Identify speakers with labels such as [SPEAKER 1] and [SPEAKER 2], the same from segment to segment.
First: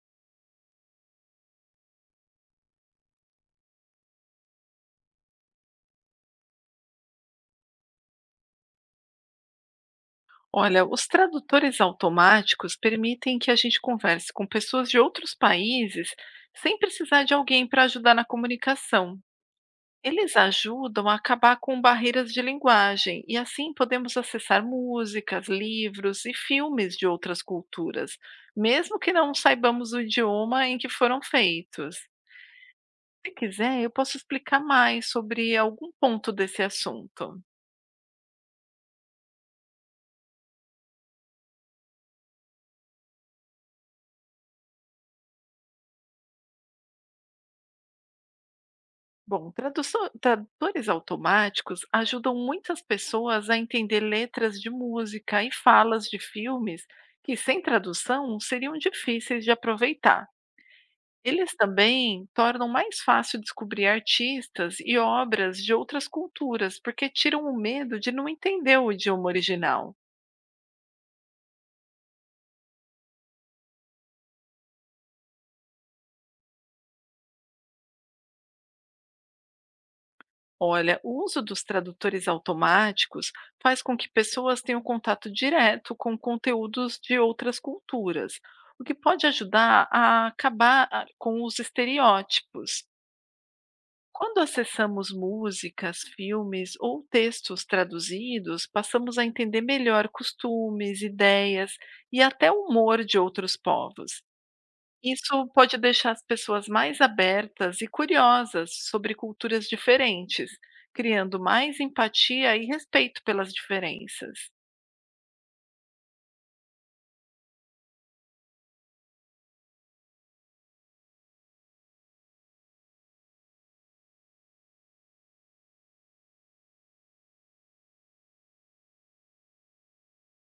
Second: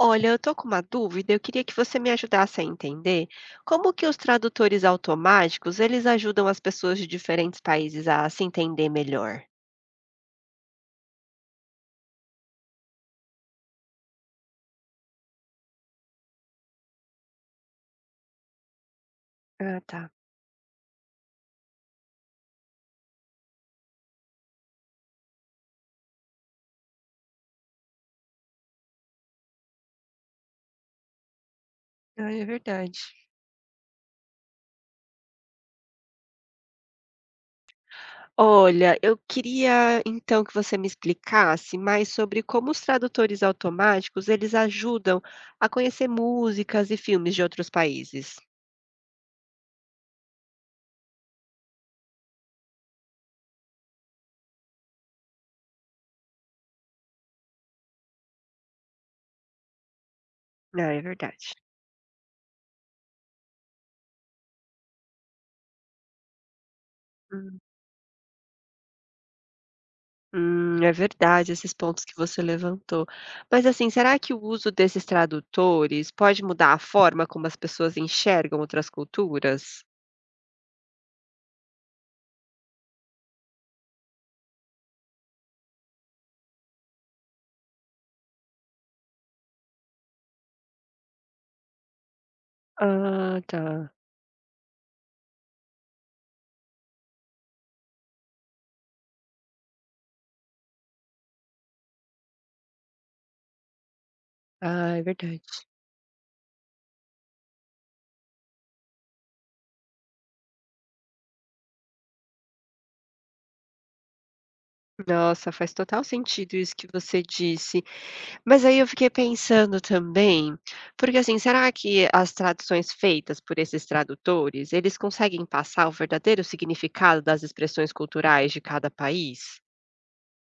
[SPEAKER 1] Olha, eu tô com uma dúvida, eu queria que você me ajudasse a entender como que os tradutores automáticos, eles ajudam as pessoas de diferentes países a se entender melhor.
[SPEAKER 2] Olha, os tradutores automáticos permitem que a gente converse com pessoas de outros países sem precisar de alguém para ajudar na comunicação.
[SPEAKER 1] Ah, tá.
[SPEAKER 2] Eles ajudam a acabar com barreiras de linguagem e assim podemos acessar músicas, livros e filmes de outras culturas, mesmo que não saibamos o idioma em que foram feitos.
[SPEAKER 1] Ah, é verdade.
[SPEAKER 2] Se quiser, eu posso explicar mais sobre algum ponto desse assunto.
[SPEAKER 1] Olha, eu queria então que você me explicasse mais sobre como os tradutores automáticos, eles ajudam a conhecer músicas e filmes de outros países.
[SPEAKER 2] Bom, tradutores automáticos ajudam muitas pessoas a entender letras de música e falas de filmes que, sem tradução, seriam difíceis de aproveitar.
[SPEAKER 1] Ah, é
[SPEAKER 2] Eles
[SPEAKER 1] verdade.
[SPEAKER 2] também tornam mais fácil descobrir artistas e obras de outras culturas, porque tiram o medo de não entender o idioma original.
[SPEAKER 1] É verdade esses pontos que você levantou. Mas assim, será que o uso desses tradutores pode mudar a forma como as pessoas enxergam outras culturas?
[SPEAKER 2] Olha, o uso dos tradutores automáticos faz com que pessoas tenham contato direto com conteúdos de outras culturas, o que pode ajudar a acabar com os estereótipos.
[SPEAKER 1] Ah, tá.
[SPEAKER 2] Quando acessamos músicas, filmes ou textos traduzidos, passamos a entender melhor costumes, ideias e até o humor de outros povos.
[SPEAKER 1] Ah, é verdade.
[SPEAKER 2] Isso pode deixar as pessoas mais abertas e curiosas sobre culturas diferentes, criando mais empatia e respeito pelas diferenças.
[SPEAKER 1] Nossa, faz total sentido isso que você disse. Mas aí eu fiquei pensando também, porque assim, será que as traduções feitas por esses tradutores, eles conseguem passar o verdadeiro significado das expressões culturais de cada país?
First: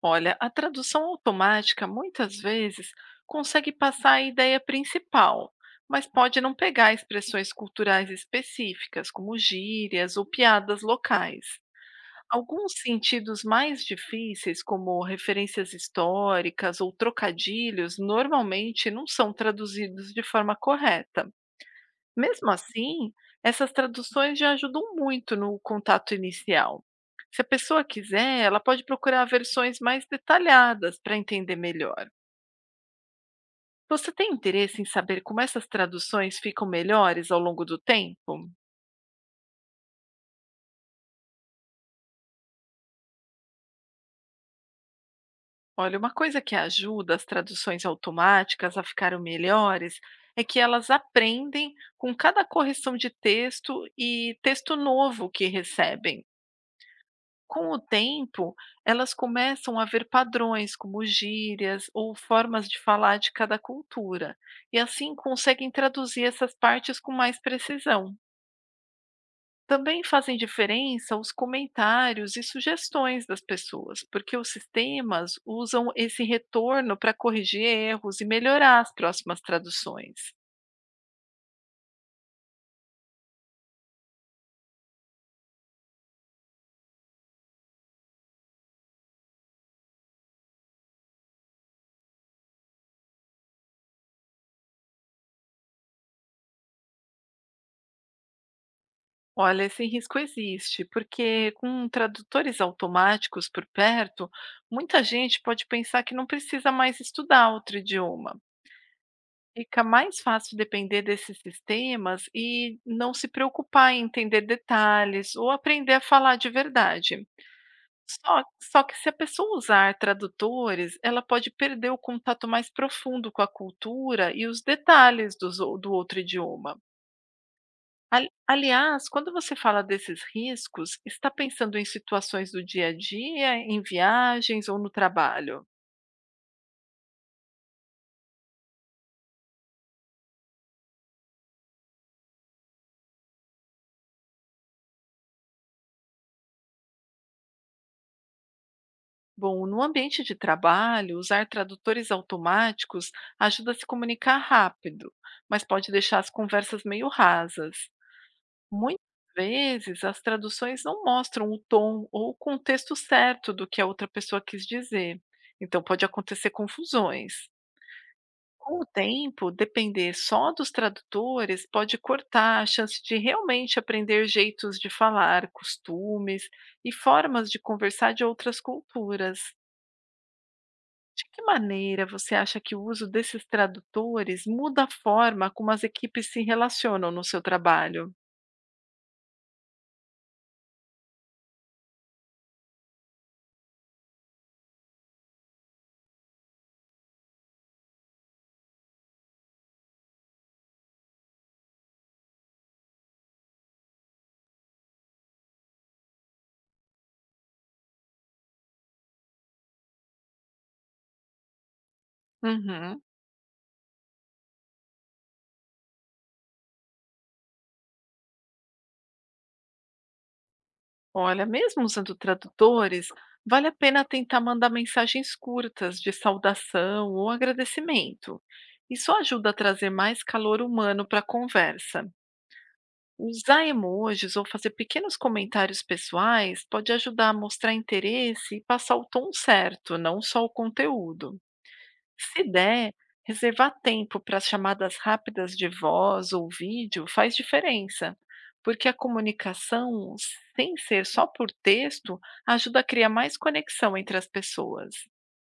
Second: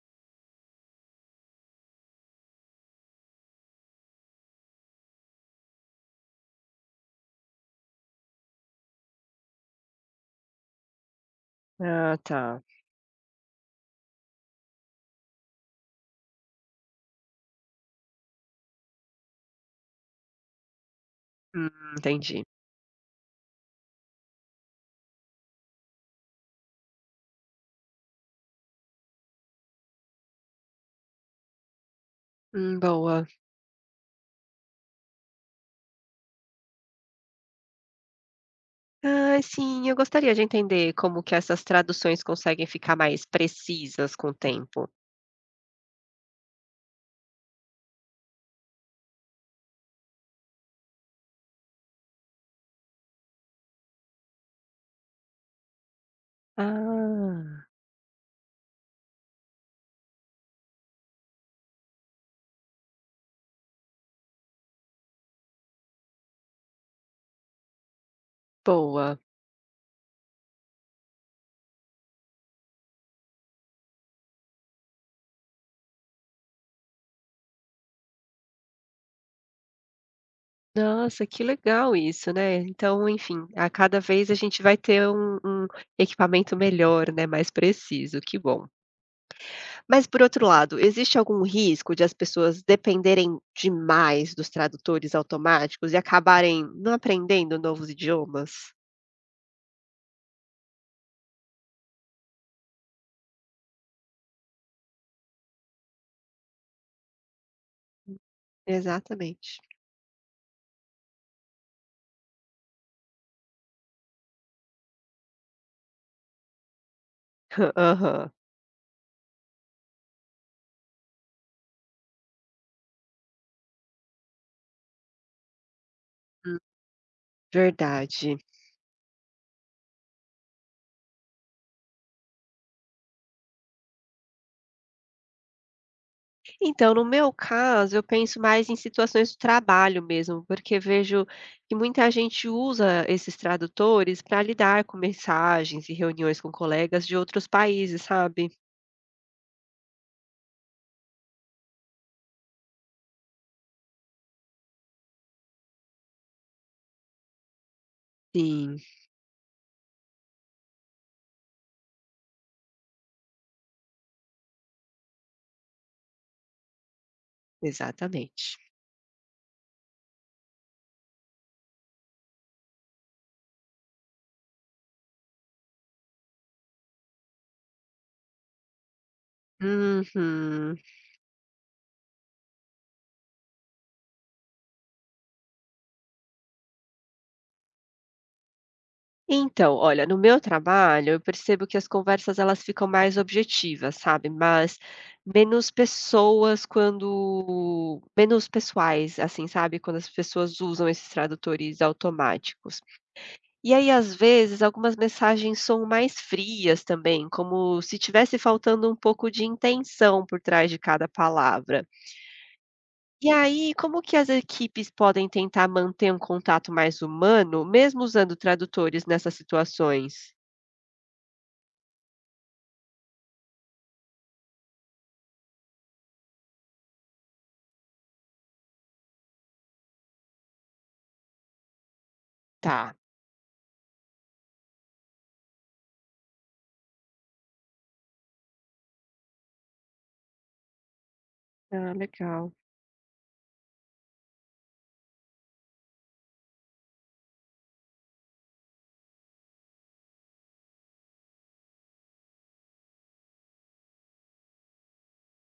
[SPEAKER 2] Olha, a tradução automática muitas vezes consegue passar a ideia principal, mas pode não pegar expressões culturais específicas, como gírias ou piadas locais.
[SPEAKER 1] Ah, tá.
[SPEAKER 2] Alguns sentidos mais difíceis, como referências históricas ou trocadilhos, normalmente não são traduzidos de forma correta.
[SPEAKER 1] Hum, entendi.
[SPEAKER 2] Mesmo assim, essas traduções já ajudam muito no contato inicial. Se a pessoa quiser, ela pode procurar versões mais detalhadas para entender melhor.
[SPEAKER 1] Boa.
[SPEAKER 2] Você tem interesse em saber como essas traduções ficam melhores ao longo do tempo?
[SPEAKER 1] Ai, sim, eu gostaria de entender como que essas traduções conseguem ficar mais precisas com o tempo.
[SPEAKER 2] Olha, uma coisa que ajuda as traduções automáticas a ficarem melhores é que elas aprendem com cada correção de texto e texto novo que recebem.
[SPEAKER 1] Ah,
[SPEAKER 2] Com o tempo, elas começam a ver padrões, como gírias ou formas de falar de cada cultura, e assim conseguem traduzir essas partes com mais precisão.
[SPEAKER 1] boa.
[SPEAKER 2] Também fazem diferença os comentários e sugestões das pessoas, porque os sistemas usam esse retorno para corrigir erros e melhorar as próximas traduções.
[SPEAKER 1] Nossa, que legal isso, né? Então, enfim, a cada vez a gente vai ter um equipamento melhor, né? Mais preciso, que bom. Mas, por outro lado, existe algum risco de as pessoas dependerem demais dos tradutores automáticos e acabarem não aprendendo novos idiomas?
[SPEAKER 2] Olha, esse risco existe, porque com tradutores automáticos por perto, muita gente pode pensar que não precisa mais estudar outro idioma.
[SPEAKER 1] Exatamente.
[SPEAKER 2] Fica mais fácil depender desses sistemas e não se preocupar em entender detalhes ou aprender a falar de verdade.
[SPEAKER 1] Aham.
[SPEAKER 2] Só que se a pessoa usar tradutores, ela pode perder o contato mais profundo com a cultura e os detalhes dos ou do outro
[SPEAKER 1] Hum,
[SPEAKER 2] idioma.
[SPEAKER 1] verdade.
[SPEAKER 2] Aliás, quando você fala desses riscos, está pensando em situações do dia a dia, em viagens ou no trabalho?
[SPEAKER 1] Então, no meu caso, eu penso mais em situações de trabalho mesmo, porque vejo que muita gente usa esses tradutores para lidar com mensagens e reuniões com colegas de outros países, sabe?
[SPEAKER 2] Bom, no ambiente de trabalho, usar tradutores automáticos ajuda a se comunicar rápido, mas pode deixar as conversas meio rasas.
[SPEAKER 1] Sim,
[SPEAKER 2] Muitas vezes as traduções não mostram o tom ou o contexto certo do que a outra pessoa quis dizer, então pode acontecer confusões.
[SPEAKER 1] exatamente.
[SPEAKER 2] Com o tempo, depender só dos tradutores pode cortar a chance de realmente aprender jeitos de falar, costumes e formas de conversar de outras culturas.
[SPEAKER 1] Uhum.
[SPEAKER 2] De que maneira você acha que o uso desses tradutores muda a forma como as equipes se relacionam no seu trabalho?
[SPEAKER 1] Então, olha, no meu trabalho, eu percebo que as conversas elas ficam mais objetivas, sabe? Mas menos pessoais, assim, sabe? Quando as pessoas usam esses tradutores automáticos. E aí, às vezes, algumas mensagens são mais frias também, como se tivesse faltando um pouco de intenção por trás de cada palavra.
[SPEAKER 2] Uhum.
[SPEAKER 1] E aí, como que as equipes podem tentar manter um contato mais humano, mesmo usando tradutores nessas situações?
[SPEAKER 2] Olha, mesmo usando tradutores, vale a pena tentar mandar mensagens curtas de saudação ou agradecimento. Isso ajuda a trazer mais calor humano para a conversa.
[SPEAKER 1] Tá.
[SPEAKER 2] Usar emojis ou fazer pequenos comentários pessoais pode ajudar a mostrar interesse e passar o tom certo, não só o conteúdo.
[SPEAKER 1] Ah,
[SPEAKER 2] Se
[SPEAKER 1] legal.
[SPEAKER 2] der, reservar tempo para as chamadas rápidas de voz ou vídeo faz diferença, porque a comunicação, sem ser só por texto, ajuda a criar mais conexão entre as pessoas.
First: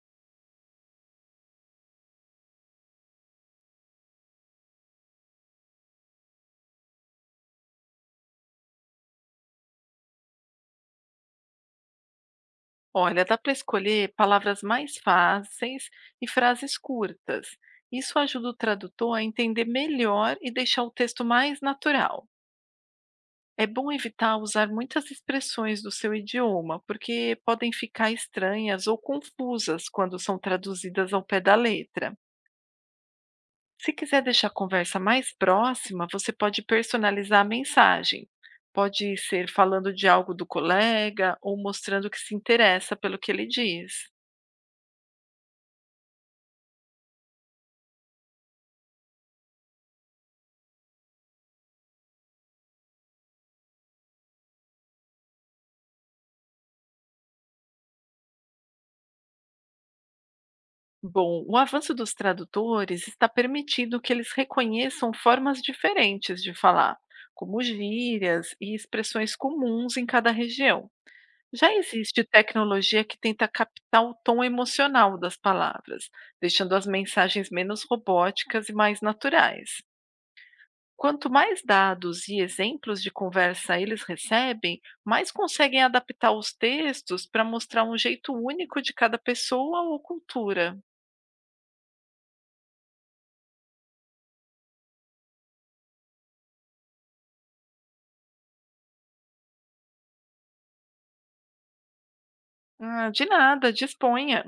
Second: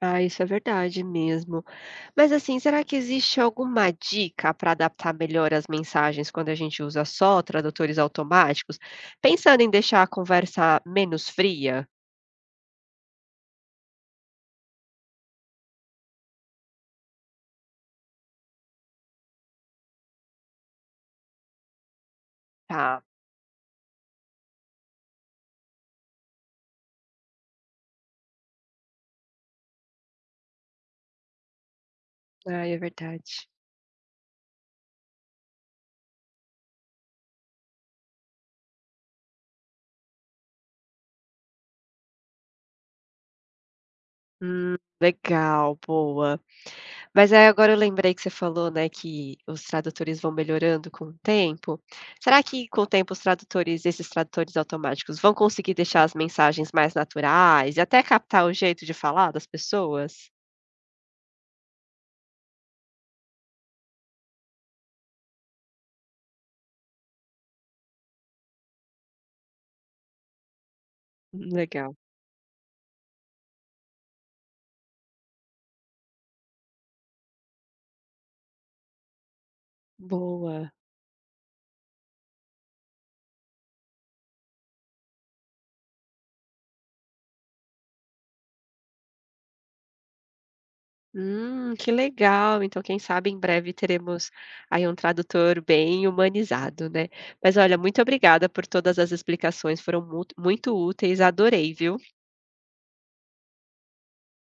[SPEAKER 1] Ah, isso é verdade mesmo. Mas assim, será que existe alguma dica para adaptar melhor as mensagens quando a gente usa só tradutores automáticos, pensando em deixar a conversa menos fria?
[SPEAKER 2] Olha, dá para escolher palavras mais fáceis e frases curtas. Isso ajuda o tradutor a entender melhor e deixar o texto mais natural.
[SPEAKER 1] Tá.
[SPEAKER 2] É bom evitar usar muitas expressões do seu idioma, porque podem ficar estranhas ou confusas quando são traduzidas ao pé da letra.
[SPEAKER 1] Ai, é verdade.
[SPEAKER 2] Se quiser deixar a conversa mais próxima, você pode personalizar a mensagem. Pode ser falando de algo do colega ou mostrando que se interessa pelo que ele diz.
[SPEAKER 1] Legal, boa. Mas aí agora eu lembrei que você falou, né, que os tradutores vão melhorando com o tempo. Será que com o tempo os tradutores, esses tradutores automáticos, vão conseguir deixar as mensagens mais naturais e até captar o jeito de falar das pessoas?
[SPEAKER 2] Bom, o avanço dos tradutores está permitindo que eles reconheçam formas diferentes de falar, como gírias e expressões comuns em cada região. Já
[SPEAKER 1] Legal,
[SPEAKER 2] existe tecnologia que tenta captar o tom emocional das palavras, deixando as mensagens menos robóticas e mais naturais.
[SPEAKER 1] boa.
[SPEAKER 2] Quanto mais dados e exemplos de conversa eles recebem, mais conseguem adaptar os textos para mostrar um jeito único de cada pessoa ou cultura.
[SPEAKER 1] Que legal. Então, quem sabe em breve teremos aí um tradutor bem humanizado, né? Mas olha, muito obrigada por todas as explicações, foram muito úteis, adorei, viu?
[SPEAKER 2] Ah, de nada, disponha.